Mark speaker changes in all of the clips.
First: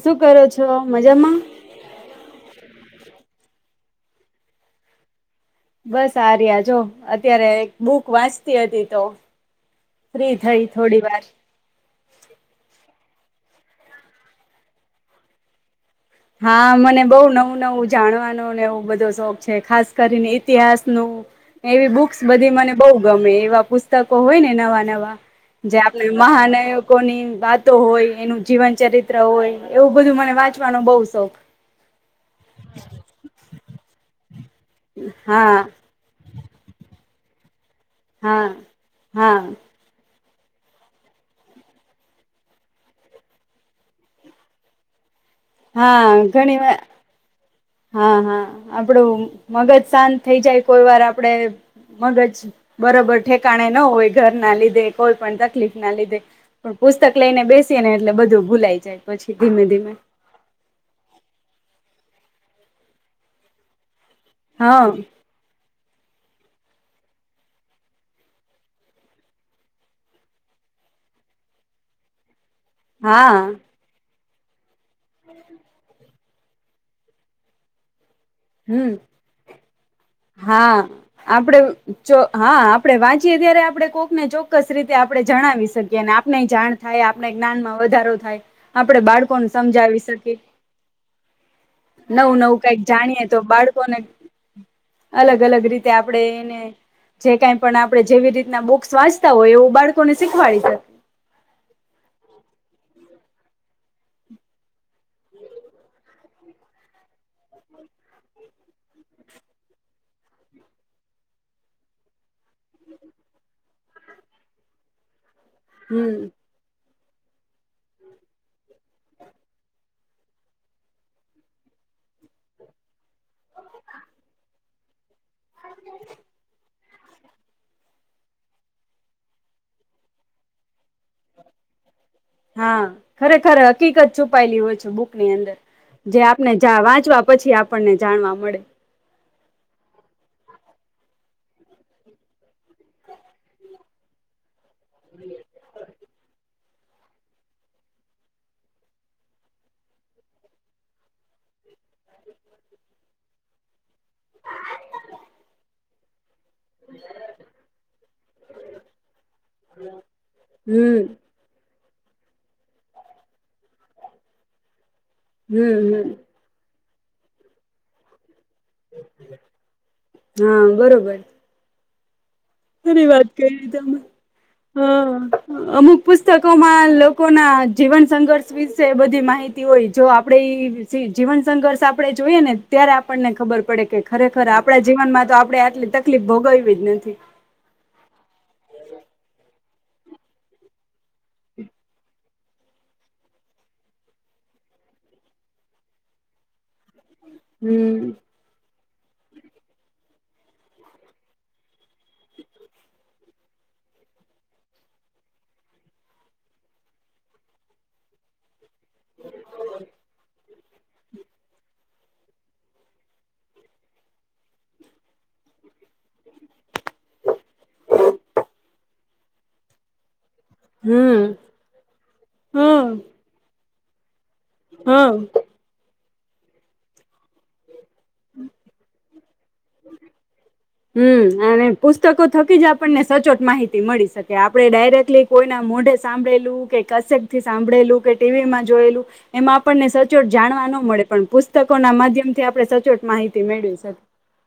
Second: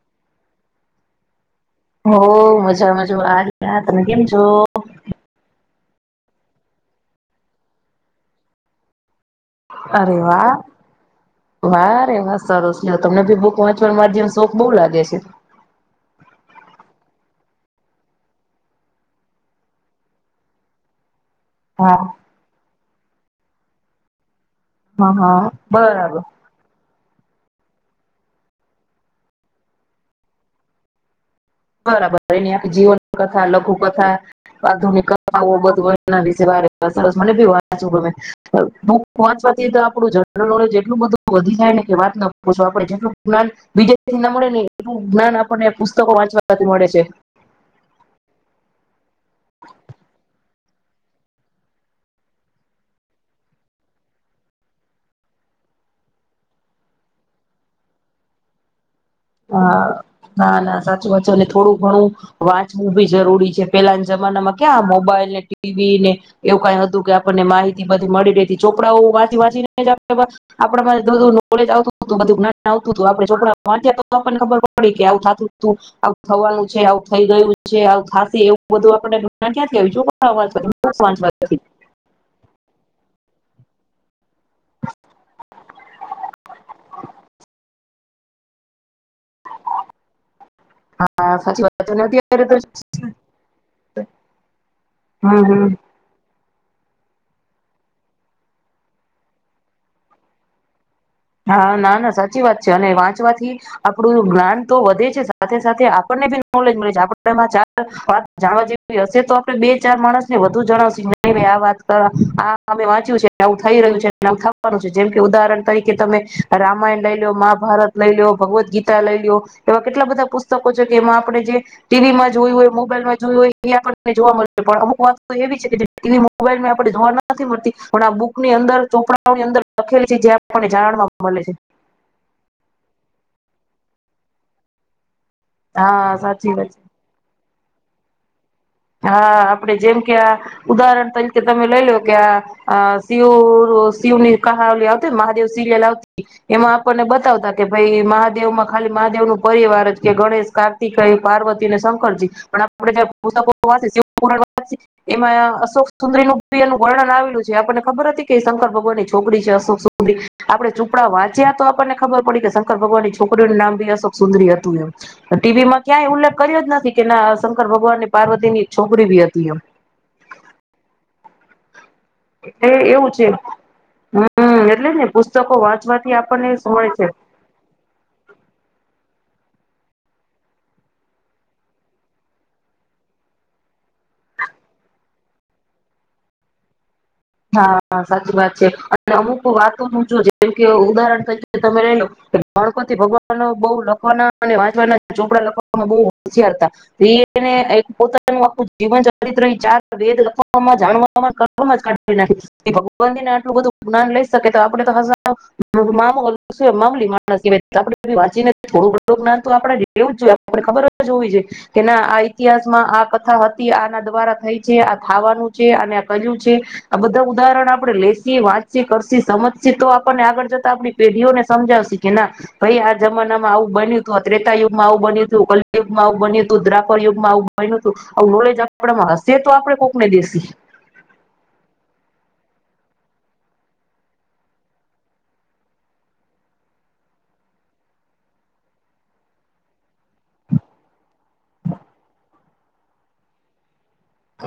Speaker 1: શું કરો છો મજામાં.
Speaker 2: હ મજા મજુ આ ગયા તમે કેમ છો.
Speaker 1: બસ આ રહ્યા જો અત્યારે બુક વાંચતી હતી તો.
Speaker 2: અરે
Speaker 1: ફ્રી
Speaker 2: વાહ,
Speaker 1: થઈ થોડી વાર
Speaker 2: વાહ અરે વાહ સરસને તમને ભી બુક વાંચવા માધ્યમ શોખ બહુ લાગે છે.
Speaker 1: હા મને બહ નવું નવું જાણવાનોને એવું બધો શોખ છે ખાસ કરીને ઈતિહાસ નું એવી
Speaker 2: હા
Speaker 1: બુક્સ બધી મને બઉુ ગમે એવા પુસ્તકો હોય ને નવા
Speaker 2: હા
Speaker 1: નવા,
Speaker 2: હા.
Speaker 1: જે આપણે
Speaker 2: બરાબર
Speaker 1: મહાન ની વાતો હોય એનું જીવન ચરિત્ર હોય એવું બધું મને વાંચવાનું બહુ શોખ.
Speaker 2: બરાબર એની જીવન કથા લઘુ કથા. આધુનિક
Speaker 1: હા
Speaker 2: બધની છે. [unintelligible] મને બી હો સાચું ગમે,
Speaker 1: હા હા
Speaker 2: પહોંચવાથી તો આપણું જ. [unintelligible] જેટલું બધું વધી જાય ને કે વાત નાપૂછો આપ જેટલું જ્ઞાન બીજ ના મળે ને એટલું. જ્ઞાન આપણને
Speaker 1: હા
Speaker 2: પુસ્તકો વાંચ.
Speaker 1: ઘણી
Speaker 2: તક
Speaker 1: વાર
Speaker 2: મળે છે.
Speaker 1: હા હા આપણું મગજ શાંત થઈ જાય કોઈ વાર આપણે મગજ બરાબર ઠેકાણે ન હોય ઘર ના લીધે કોઈ પણ તકલીફ ના લીધે પણ પુસ્તક લઈને બેસીએ ને એટલે બધું ભૂલાઈ જાય. પછી ધીમે
Speaker 2: હા
Speaker 1: ધીમે
Speaker 2: ના ના સાચ વાચ અને થોડું ઘણું. વાંચવું બી જરૂરી છે પેલા. જમાનામાં ક્યા
Speaker 1: હા
Speaker 2: મોબાઈલ ને ટીવી. ને એવું કઈ હતું કે આપણને માહિતી બધી મળી ર હતી ચોપડાઓ વાંચી વાંચીને આપ બધું નોલેજ આવતું હત બધું. આવતું હતું આપે
Speaker 1: હા
Speaker 2: ચોપરા વા તો પણ ખબર. પડી કે આવું થતું. થવાનું છે આવું થઈ ગયું છે આવું થશે એવું
Speaker 1: હમ
Speaker 2: બધું
Speaker 1: હા
Speaker 2: [unintelligible]
Speaker 1: જયારે વાંચીયે ત્યારે આપણે કોકને ચોક્કસ રીતે આપણે જણાવી શકીએ અને આપણે જાણ થાય આપણે જ્ઞાનમાં વધારો થાય. આપડે બાળકોને સમજાવી શકીએ
Speaker 2: હા સાચી વાત છે અને
Speaker 1: નવું
Speaker 2: અત્યારે તો
Speaker 1: નવું કઈક જાણીએ. તો બાળકોને
Speaker 2: હમ
Speaker 1: અલગ
Speaker 2: હમ
Speaker 1: અલગ રીતે આપણેે જે કઈ પણ આપડણે જેવી રીતના બુક્સ વાંચતા હોય એવું બાળકોને શીખવાડી જ.
Speaker 2: હા ના ના સાચી વાત છે અને વાંચ વાથી આપણું જ્ઞાન તો વધે છે સાથે સાથે આપણને બી નોલેજ મળે છે આપ ચ વાત જાણવા જેવી હશે તો આપણે બે ચાર માણસ ને વધુ જણાવશ આ વાત આમે વાંચ્યું છે આવું થઈ રહ્યું છે થવાનું છે જેમ કે ઉદાહરણ કે તમે
Speaker 1: હમ
Speaker 2: રામાયણ લઈ લો મહાભારત લઈ લો, ભગવદ્ ગીતા લઈ લો્યો એવા કેટલા બધા પુસ્તકો છે કે એમાં આપણે જે ટીવીમાં જોયું હોય મોબાઈલમાં જોયું હોય ત્યાં પણ તને જોવા મળે. પણ અમુક વા તો એવી છે કે જે ટી વી, મોબાઈલ [unintelligible] પડી જોવા નથી મળતી, પણ આ બુકની અંદર ચોપડાઓની અંદર લખેલી છે, જે આપ લોકોને જાણમાં [unintelligible] મલે છે.
Speaker 1: હા, ખરેખર હકીકત છુપાયેલી હોય છે, બુ ક અંદર,
Speaker 2: હા
Speaker 1: જે આપને
Speaker 2: સાચી વાત છે.
Speaker 1: જા વાંચવા પછી આપ આપણને જાણવા મળે.
Speaker 2: હા, આપડે જેમ કે આ ઉદાહરણ તરીકે તમે લઈ લો કે આ આ શિવ શિવની કહાવલી આવતી ન મહાદેવ સિરિયલ આવતી. એમાં આપણને બતાવતા કે ભઈ મહાદેવમાં ખાલી મહાદેવ નું પરિવાર જ કે ગણેશ, કાર્તિકેય, પાર્વતી ને શંકરજી, પણ આપડે [unintelligible] [unintelligible] શિવપુરાણ [unintelligible] એમાં આ અશોક સુંદરીનું એનું વર્ણન આવેલું છે, આપણને ખબર હતી કે શંકર ભગવાનની છોકરી છે અશોક સુંદરી, આપણે
Speaker 1: હમ
Speaker 2: ચૂપડા વાંચ્યા તો આપણને ખબર પડી કે શંકર ભગવાનની છોકરીઓનું નામ ભી અશોકસુંદરી અતું યેમ. તો ટી વી
Speaker 1: હમ
Speaker 2: માં
Speaker 1: હમ
Speaker 2: ક્યાંય ઉલ્લેખ કર્યો જ નથી. કે ના આ શંકર ભગવાનને પાર્વ તીની છોકરી ભી અતી યેમ.
Speaker 1: હા બરોબર ખરી વાત કયરી તમે,
Speaker 2: હમ એટલે જ ને પુસ્તકો
Speaker 1: હં અમુક
Speaker 2: વાંચવાથી આપણને શું મળે
Speaker 1: પુસ્તકોમાં
Speaker 2: છે
Speaker 1: લોકોના જીવન સંઘર્ષ વિશે બધી માહિ હિતી હોય, જો આપડે ઈ જીવન સંઘર્ષ આપડે જોઈએ ને, ત્યારે આપણને ખબર પડે કે ખરેખર આપડા જીવનમાં તો આપડે આટલી તકલીફ ભોગય્વી જ નથી.
Speaker 2: હાં હાં, સાચી વાત છે અને અમુક વાતોનું જો જેમ કે ઉદાહરણ [unintelligible] તમારે [unintelligible] ગણપતિ ભગવાન બઉ લખવાના અને વાંચવાના ચોપડા લખવામાં બહુ હોશિયાર હતા. એઇપને આય્
Speaker 1: હમ
Speaker 2: પોતાનું આખુ એ [unintelligible] ચરિત્ર ઈ ચાર વેદ લખવામાં, જાણવામાં, કરવામાંજ કાઢ કરી નાંખી, એ ભગવાન થઈને આટલું બધું જ્ઞાન લઈ શકે, તો આપડે તો [unintelligible] મામુલી માણસ કેવાય, તો આપડે બધી વાંચીને થોડું બઢુ જ્ઞાન તો આપડે દે દેવું જ જોઈએ. આપડે ખબર જ હોવી છે, કે ના આ ઈતિહાસમાં આ કથા હતી, આના દ્વારા થઈ છે, આ થાવાનું છે અને આ કર્યું છે. આ બધા ઉદાહરણ આપડે લેસીએ, વાંચીએ, કરશી, સમજશી તો આપણને આગળ જો તા આપડી
Speaker 1: હમ.
Speaker 2: પેઢીઓને સમજાવશી, કે ના ભઈ આ
Speaker 1: હમ
Speaker 2: જમાનામાં આવું બન્યુ. ક ત્રેતા યુગમાં આવું બન્યું તું
Speaker 1: હમ
Speaker 2: [unintelligible] માં આવુ બન્યું તુ, દ્વાપર યુગમાં આવું બયનું આવુ નોલેજ આપડામાં હસ છે તો આપણે કોકને દેશી.
Speaker 1: હમ અને પુસ્તકો થકી જ આપણને સચોટ માહિતી મળી શકે, આપડે ડાયરેક્ટલી કોઈના મોઢે સાંભળેલું કે કશેકથી સાંભળેલું કે ટી વીમાં જોયેલું એમાં આપણને સચોટ જાણવા ન મળે, પણ પુસ્તકોના માધ્યમથી આપણે સચોટ માહિતી મેળવી શક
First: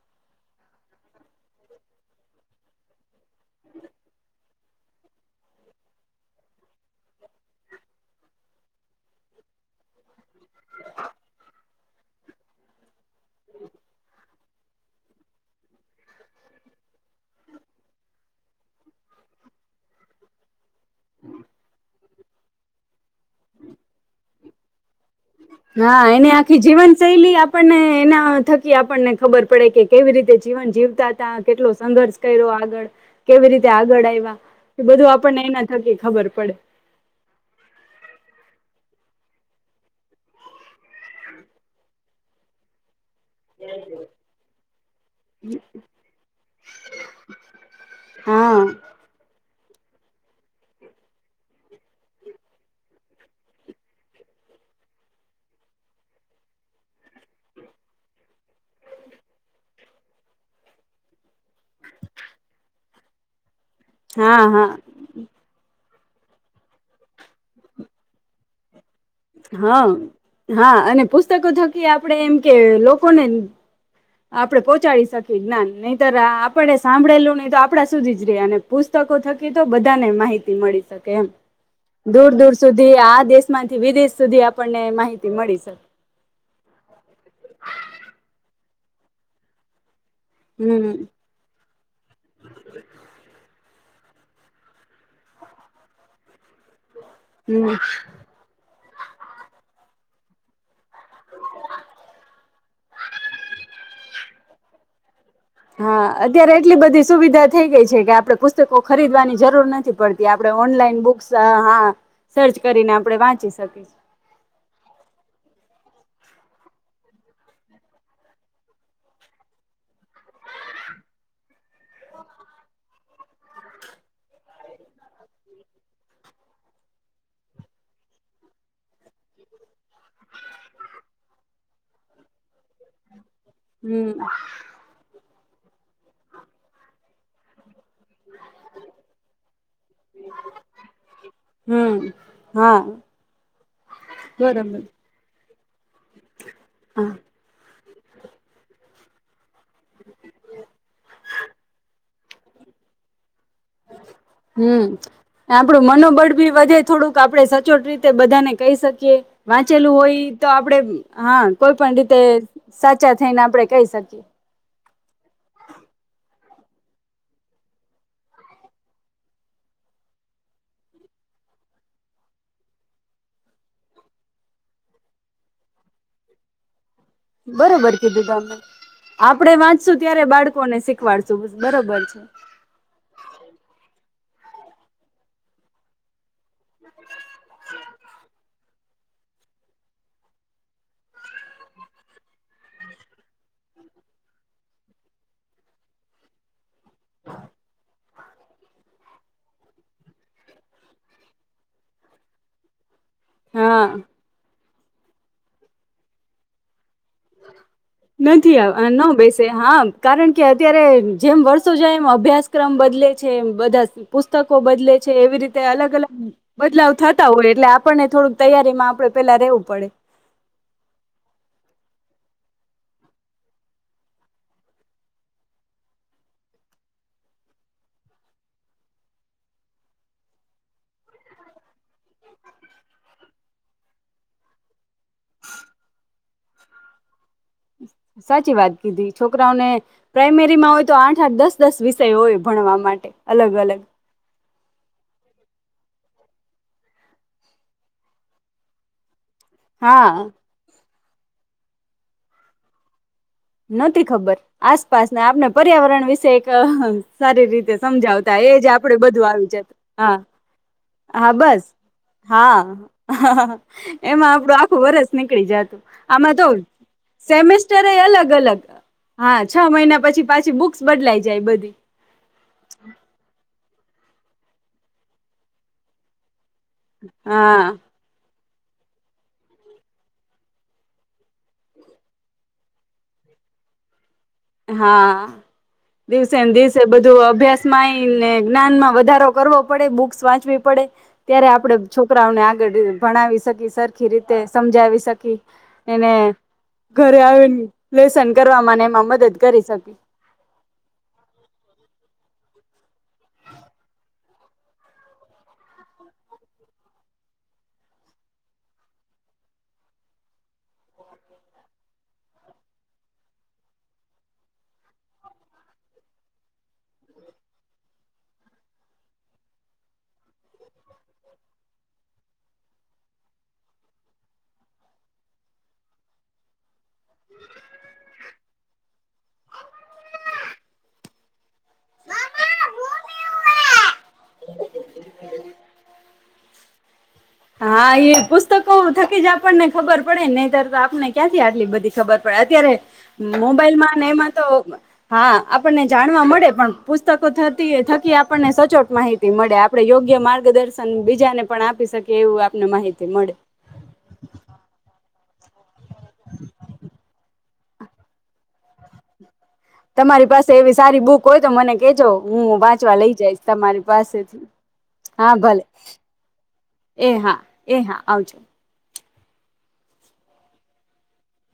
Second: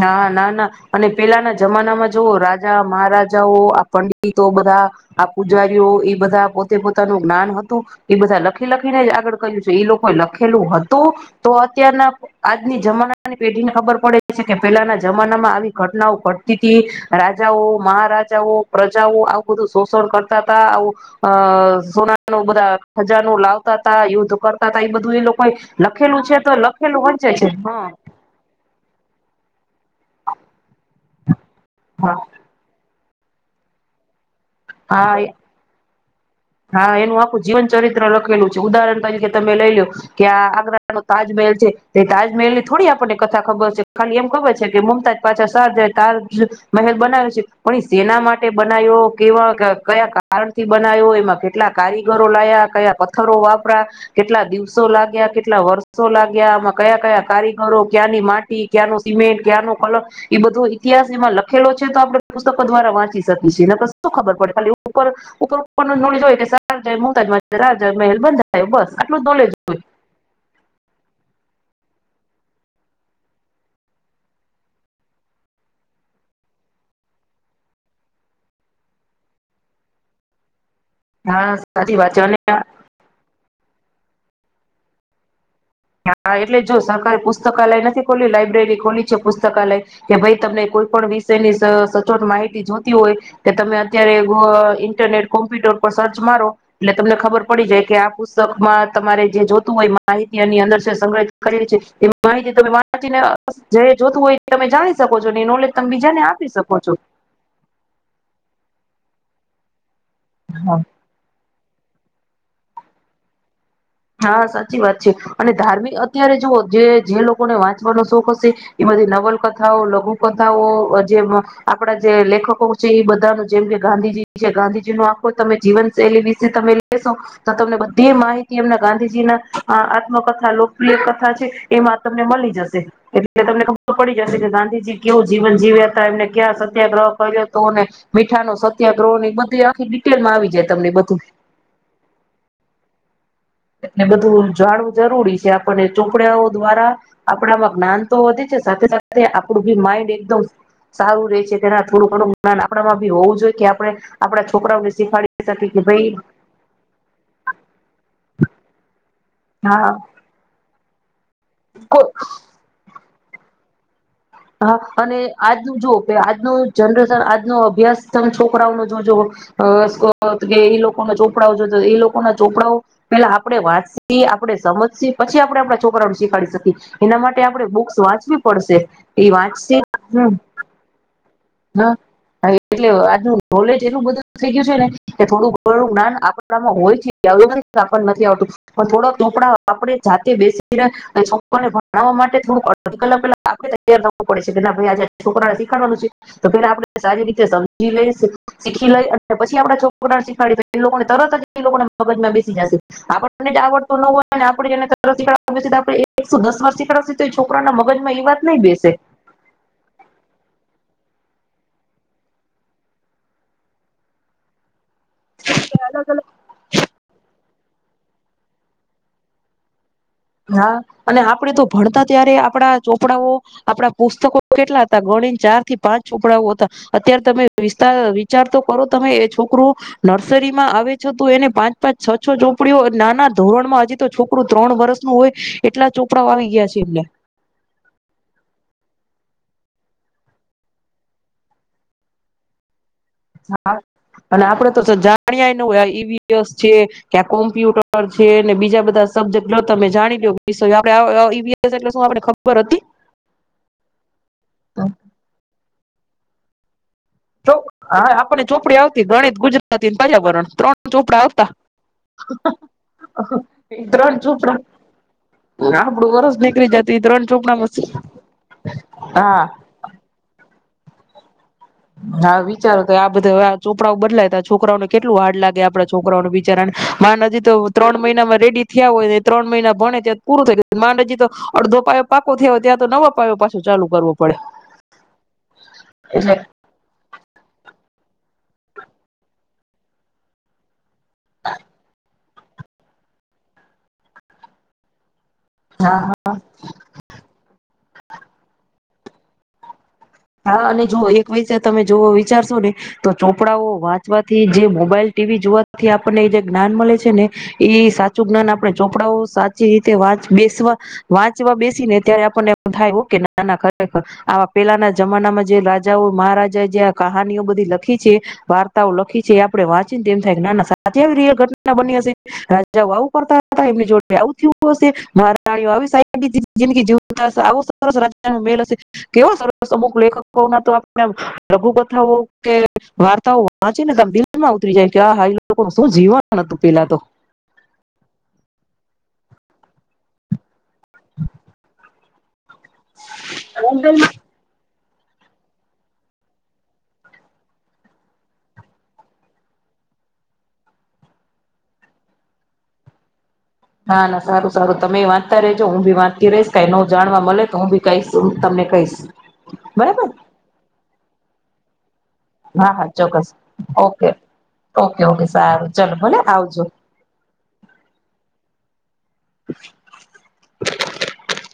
Speaker 2: ના-ના-ના અને પેલાના જમાનામાં જો રાજા, મહારાજાઓ આ પંડિતો બધા આ પૂજારીઓ એ બધા પોતે પોતાનું જ્ઞાન હતું એ બધા લખી લખીને આગળ કર્યું છે એ લોકોએ લખ ખેલું હતું તો અત્યારના આજની જમાના અને પેઢીને ખબર પડે છે કે પેલાના જમાનામાં આવી ઘટનાઓ ઘટતી તી રાજાઓ, મહારાજાઓ, પ્રજાઓ આવું બધું શોષણ કરતા તા આવું અ સુના બધા ખજાનું લાવતા તા યુદ્ધ કરતા તા ઈ બધું એ લોક
Speaker 1: હા એને આખી જીવન શૈલી
Speaker 2: છે
Speaker 1: આપણને
Speaker 2: હા
Speaker 1: એના થકી આપણને ખબર પડે કે કેવી રીતે જીવન જીવતા તા કેટલુ
Speaker 2: હા
Speaker 1: સંઘર્ષ કયરો આગળ કેવી રીતે આગળ આયવા તે બધું
Speaker 2: હા
Speaker 1: આપણને એમના થકી ખબર પડે
Speaker 2: હા, એનું આખું જીવન ચરિત્ર લખેલું છે ઉદાહરણ કે તમે લઈ લ્યો કે આ આગ્રાનો તાજમહેલ છે તે તાજમહેલની થોડી આપણને કથા ખબર છે ખાલી એમ ખબર છે કે મુમતાજ પાછા શાહજહાં તાજમહેલ બનાવે છે પણ એ શેના માટે
Speaker 1: હા
Speaker 2: બનાવ્યો? કેવા ઘા કયા કારણથી બનાયવો એમાં કેટલા કારીગરો લાયા, કયા પથ્થરો વાપરા, કેટલા દિવસો લાગ્યા, કેટલા વર્ષો લાગ્યા, આમાં કયા-કયા કારીગરો, ક્યાંની માટી, ક્યાંનો સિમેન્ટ, ક્યાંનો કલર એ બધો ઇતિહાસ એમાં લખેલો છે તો આપડે પુસ્તકો દ્વારા વાંચી શક જેના પાસે શું ખબર
Speaker 1: હા
Speaker 2: પડે
Speaker 1: હા
Speaker 2: ખાલી ઉપર-ઉપર [unintelligible] જોઈ એ સાર જયમું તાજ [unintelligible] તાજમહેલ બંધાયો બસ- -
Speaker 1: હા-હા અને પુસ પુસ્તકો થકી આપડે એમ કે લોકોને આપણે પહોંચાડી શકીએ જ્ઞાન નહિતર આપણે સાંભળેલું નહી તો આપડા સુધી જ રે અને પુસ્તકો થકી તો બધાને માહિતી મળી એમ
Speaker 2: હા સાચી વાત છે અને
Speaker 1: દૂર-દૂર સુધી આ દેશ માંથી વિદેશ સુધી આપણને માહિતી મળીશ.
Speaker 2: હા એટલે જો સરકારે પુસ્તકાલય નથી ખોલ્યું લાયબ્રેરી કોની છે પુસ્તકાલય? કે ભાઈ તમને કોઈ
Speaker 1: હમ
Speaker 2: પણ વિષય ની સ સચોટ માહિતી જોતી હોય કે તમે અત્યારે અ ઇન્ટરનેટ કોમ્પ્યુટર પર સર્ચ મારો એટલે તમને ખબર પડી
Speaker 1: હમ
Speaker 2: જાય કે આ પુસ્તકમાં તમારે જે જોતું હોય આ ઈ એની અંદર સ સંગ્રહ કરી છે એ માહિતી તમે વાંચીને જયે જોતું હોય તમે જાની શક.
Speaker 1: હા અત્યારે એટલી બધી સુવિધા થઈ ગઈ છે કે આપડે પુસ્તકો ખરીદવાની જરૂર નથી પડતી. આપડે ઓનલાઈન બુક્સ અ હા સર્ચ કરીને આપણે વાંચી શકીશ.
Speaker 2: હા સાચી વાત છે અને ધાર્મિક અત્યારે જુઓ જે જે લોકોને વાંચવાનો શોખ હશે એ બધી નવલકથાઓ, લઘુ કથાઓ, જે આપડા જે લેખકો છે, એ બધા ન જેમ કે ગાંધીજી છે, ગાંધીજી નો આખો તમે જીવન શૈલી વિશે તમે લેશો તો તમને બધી માહિતી તી એમના ગાંધીજી ના આત્મકથા લોકપ્રિય કથા છે એમાં તમને મળી જશે. એટલે તમને ખબર પડી
Speaker 1: હમ
Speaker 2: જશે કે ગાંધીજી કેવું જીવન જીવ્યા હતા એમને ક્યાં સત્યાગ્રહ કર્યો હતોને. મીઠાનો સત્યાગ્રહો ની બધી આખી ડિટેલ માં આવી જાય તમને બધું.
Speaker 1: હમ હા
Speaker 2: એને બધું
Speaker 1: બરોબર
Speaker 2: જાળવું જરૂરી બીજા અને ચોપડાઓ દ્વારા
Speaker 1: હા
Speaker 2: આપણામાં જ્ઞાન તો વધે છે સાથે સાથે આપ ડું બી માઈન્ડ એકદમ સારું રે છે, કે ના થોડું ઘુંણું જ્ઞાન આપડામાં ભી હોવું જોઈએ.
Speaker 1: હમ
Speaker 2: છોકરાઓને શીખાડી શકીએ
Speaker 1: આપડું
Speaker 2: કે ભાઈ
Speaker 1: મનોબળ ભી વધે, થોડુંક આપડે સચોટ રીતે બધાને કહી શકીએ. વાંચેલું
Speaker 2: હા
Speaker 1: હોય, તો આપડે હા, કોઈ પંડિતે સાચ ચા થઈને આપણે કહી શકીએ.
Speaker 2: હા, અને આજનું જો આજનું જનરેશન, આજનો અભ્યાસ તમે છોકરાઓ નો જો જો હો. કે એ લોકોના ચોપડાઓ જો જો. એ લોકોના ચોપડાઓ પેલા આપણે વાંચસી આપડે સમજસી પછી આપડે આપણા છોકરાઓને શીખાડી શકીએ. એના માટે આપણે બુક્સ વાંચવી પડશે. એ
Speaker 1: આપડે
Speaker 2: વાંચશે
Speaker 1: વાંચશું ત્યારે
Speaker 2: હમ
Speaker 1: બાળકોને શીખવા
Speaker 2: હા, હા એટલે આજનું નોલેજ એટલું બધું થઈ ગયું છે ને, કે થોડું ઘણું જ્ઞાન આપડ આપડામાં હોય છે, આવું નથી કે આપણને નથી આવતું. પણ થોડાો ચોપડા આપડે જાતે બેસી છોકર ને ભણાવવા માટે શતીકાલે પેલા આપે તૈયાર થવું પડે છે કે ના ભાઈ આજે છોકરા ને શીખાવાનું છે. તો ફર આપણે સારી રીતે સમજી લઈશ. શીખી લે અને પછી આપડા છોકરાને શીખવાડી એ લોકોને તરત જ એ લોકોને મગજમાં બેસી જશે. આપણ મને જ
Speaker 1: હા
Speaker 2: આવડતું ન હોય ને. આપ [unintelligible] એક દસ વર્ષથી.
Speaker 1: નથી ન બેસે હા કારણ કે અત્યારે. જેમ વર્ષો જાય એમ અભ્યાસક્રમ બદલે છે એમ બધા પુસ્તકો બદલે છે. છે એવી રીતે અલગ અલગ બદલાવ થતા હોય. એટલે આપણને થોડુંક તૈયારીમાં આપણે પેલા રહેવું પડે.
Speaker 2: હા અને આપડે તો ભણતા ત્યારે આપડા ચોપડાઓ આપડા પુસ્તકો કેટલા હતા ગણીને ચાર થી પાંચ ચોપડાઓ હતા. અત્યારે તમે વિસ્તાર વિચાર તો કરો તમે એ છોકરું નર્સરી માં આવે છો તો એને પાંચ પાંચ છ છ ચોપડીઓ નાના ધોરણ માં હજી તો છોકરું ત્રણ વર્ષ. હોય એટલા ચોપડા વા આવી ગયા છે એમને.
Speaker 1: સાચી વાત કીધી છોકરાઓને પ્રાઈમેરીમાં હોય તો આઠ આઠ દસ દસ વિષય હોય ભણવા માટે. અલગ
Speaker 2: હા
Speaker 1: અલગ
Speaker 2: અને આપડ તો જાણ્યાય ન હોય આ ઈવીએસ છે કે કોમ્પ્યુટર છે બીજા બધા. બ્જે તમે
Speaker 1: હા
Speaker 2: જાણી દ વી એટલે શું આપને ખબર હતી.
Speaker 1: નથી ખબર આસપાસ આપને. પર્યાવરણ વિષયક. સારી રીતે
Speaker 2: હા
Speaker 1: સમજાવતા
Speaker 2: આપણને
Speaker 1: એજ
Speaker 2: ચોપડી
Speaker 1: આપડે
Speaker 2: આવતી
Speaker 1: બધું
Speaker 2: ગણિત
Speaker 1: આવી જતું
Speaker 2: ગુજરાતી
Speaker 1: હા
Speaker 2: પર્યાવરણ ત્રણ ચોપડા
Speaker 1: હા
Speaker 2: આવતા
Speaker 1: બસ, હા
Speaker 2: ત્રણ
Speaker 1: એમાં આપડું
Speaker 2: ચોપડા
Speaker 1: આખું વરસ નીકળી જતું
Speaker 2: આપડું
Speaker 1: આમાં
Speaker 2: વરસ
Speaker 1: તો
Speaker 2: નીકળી જતી ત્રણ
Speaker 1: સેસ્ટર એ
Speaker 2: ચોપડામાં
Speaker 1: અલગ. હા છ મહિના પછી પાછી બુક્સ બદલાઈ જાય બધ
Speaker 2: હા વિચારો તો આ બધા વાત. છોપરાઓ બદલાયતા છોકરાઓને કેટલ હાર લે આપડા છોકરાઓને બી. મા નથીજી તો
Speaker 1: હા
Speaker 2: ત્રણ મહિના માં રેડી. થયા હોય ને ત્રણ મહિના ભણે ત્યાં પૂરું થયું માંડજી તો અડધો પાયો પાકો થયા હોય ત્યાં તો નવા પાયો પાછો ચાલુ કરવો. પડે
Speaker 1: હા દિવસે
Speaker 2: એટલે
Speaker 1: દિવસે બધું અભ્યાસ માં ને જ્ઞાનમાં વધારો કરવો પડે બુક્સ વાંચવી પડે. ત્યારે આપડે છો છોકરાઓને આગળ ભણાવી શકી સરખી રીતે સમજાવી શકી.
Speaker 2: હા
Speaker 1: એને ઘરે આવે. લેસન કરવા મને એમાં મદદ. કરી શકી
Speaker 2: હા અને જો એક વૈસા તમે જોવો. વિચારશો ને તો ચોપડાઓ વાંચવાથી જે મોબાઈલ ટીવી જોવાથી આપણને જે જ્ઞાન મળે છે, ને એ સાચું જ્ઞાન આપણે ચોપડાઓ સાચી રીતે વા બેસવા વાંચવા બેસી ને ત્યારે આપણને થાય ઓકે નાના ખરેખર આવા પેલાના. જમાનામાં જે રાજાઓ મહારા એ જેં કહાનીઓ બધી લખી છે વાર્તાઓ લખી છે આપડે વાંચીને તેમમ થાય કે ના ના સા અત આવી ર ઘટના બની હશે આવું કરતા હતા એમની જોડે આવું થયું હશે માાણીઓ આવી સાઈ જેન કે જીવ આવો સરસ રાજ્ય મેલ હશે કેવો સરસ. અમુક લેખકો ના તો આપણા લઘુકથાઓ કે વાર્તાઓ- ને ત દિલ માં ઉતરી જાય કે હ હા એ લોકો શું જીવન હતું પેલા તો
Speaker 1: હા એ પુસ્તકો થકી જ આપણને ખબર પડે નહ તર આપને ક્યાંથી આટલી બધી ખબર પ [unintelligible] અત્યારે મોબાઈલ માં ને એમાં તો હા આપણને જાણવા મળે પણ પુસ્તકો થતી થકી આપણને સચોટ માહિતી મળે આપડે યોગ્ય માર્ગદર્શન બીજાને પણ આપી શકીએ. કેવું આપને માહિતી મળે.
Speaker 2: ના ના સારું સારું તમે વાંચતા ર રહેજો હું ભી વાંચતી રહીશ ક ન જાણવા મળે તો હું ભી કહીશ હું તમને કહીશ. બરાબર
Speaker 1: તમારી પાસે એવી સારી બુક કોઈ તો મને કેજો. હું
Speaker 2: હા હા
Speaker 1: વાંચવા લઈ
Speaker 2: ચોક્કસ
Speaker 1: જઈશ તમારી
Speaker 2: ઓકે
Speaker 1: પાસેથી
Speaker 2: ઓકે ઓકે
Speaker 1: હા ભલે
Speaker 2: સારું ચલો ભલે આવજો.
Speaker 1: એ હા એ હા આવજો.
Speaker 2: [inaudible]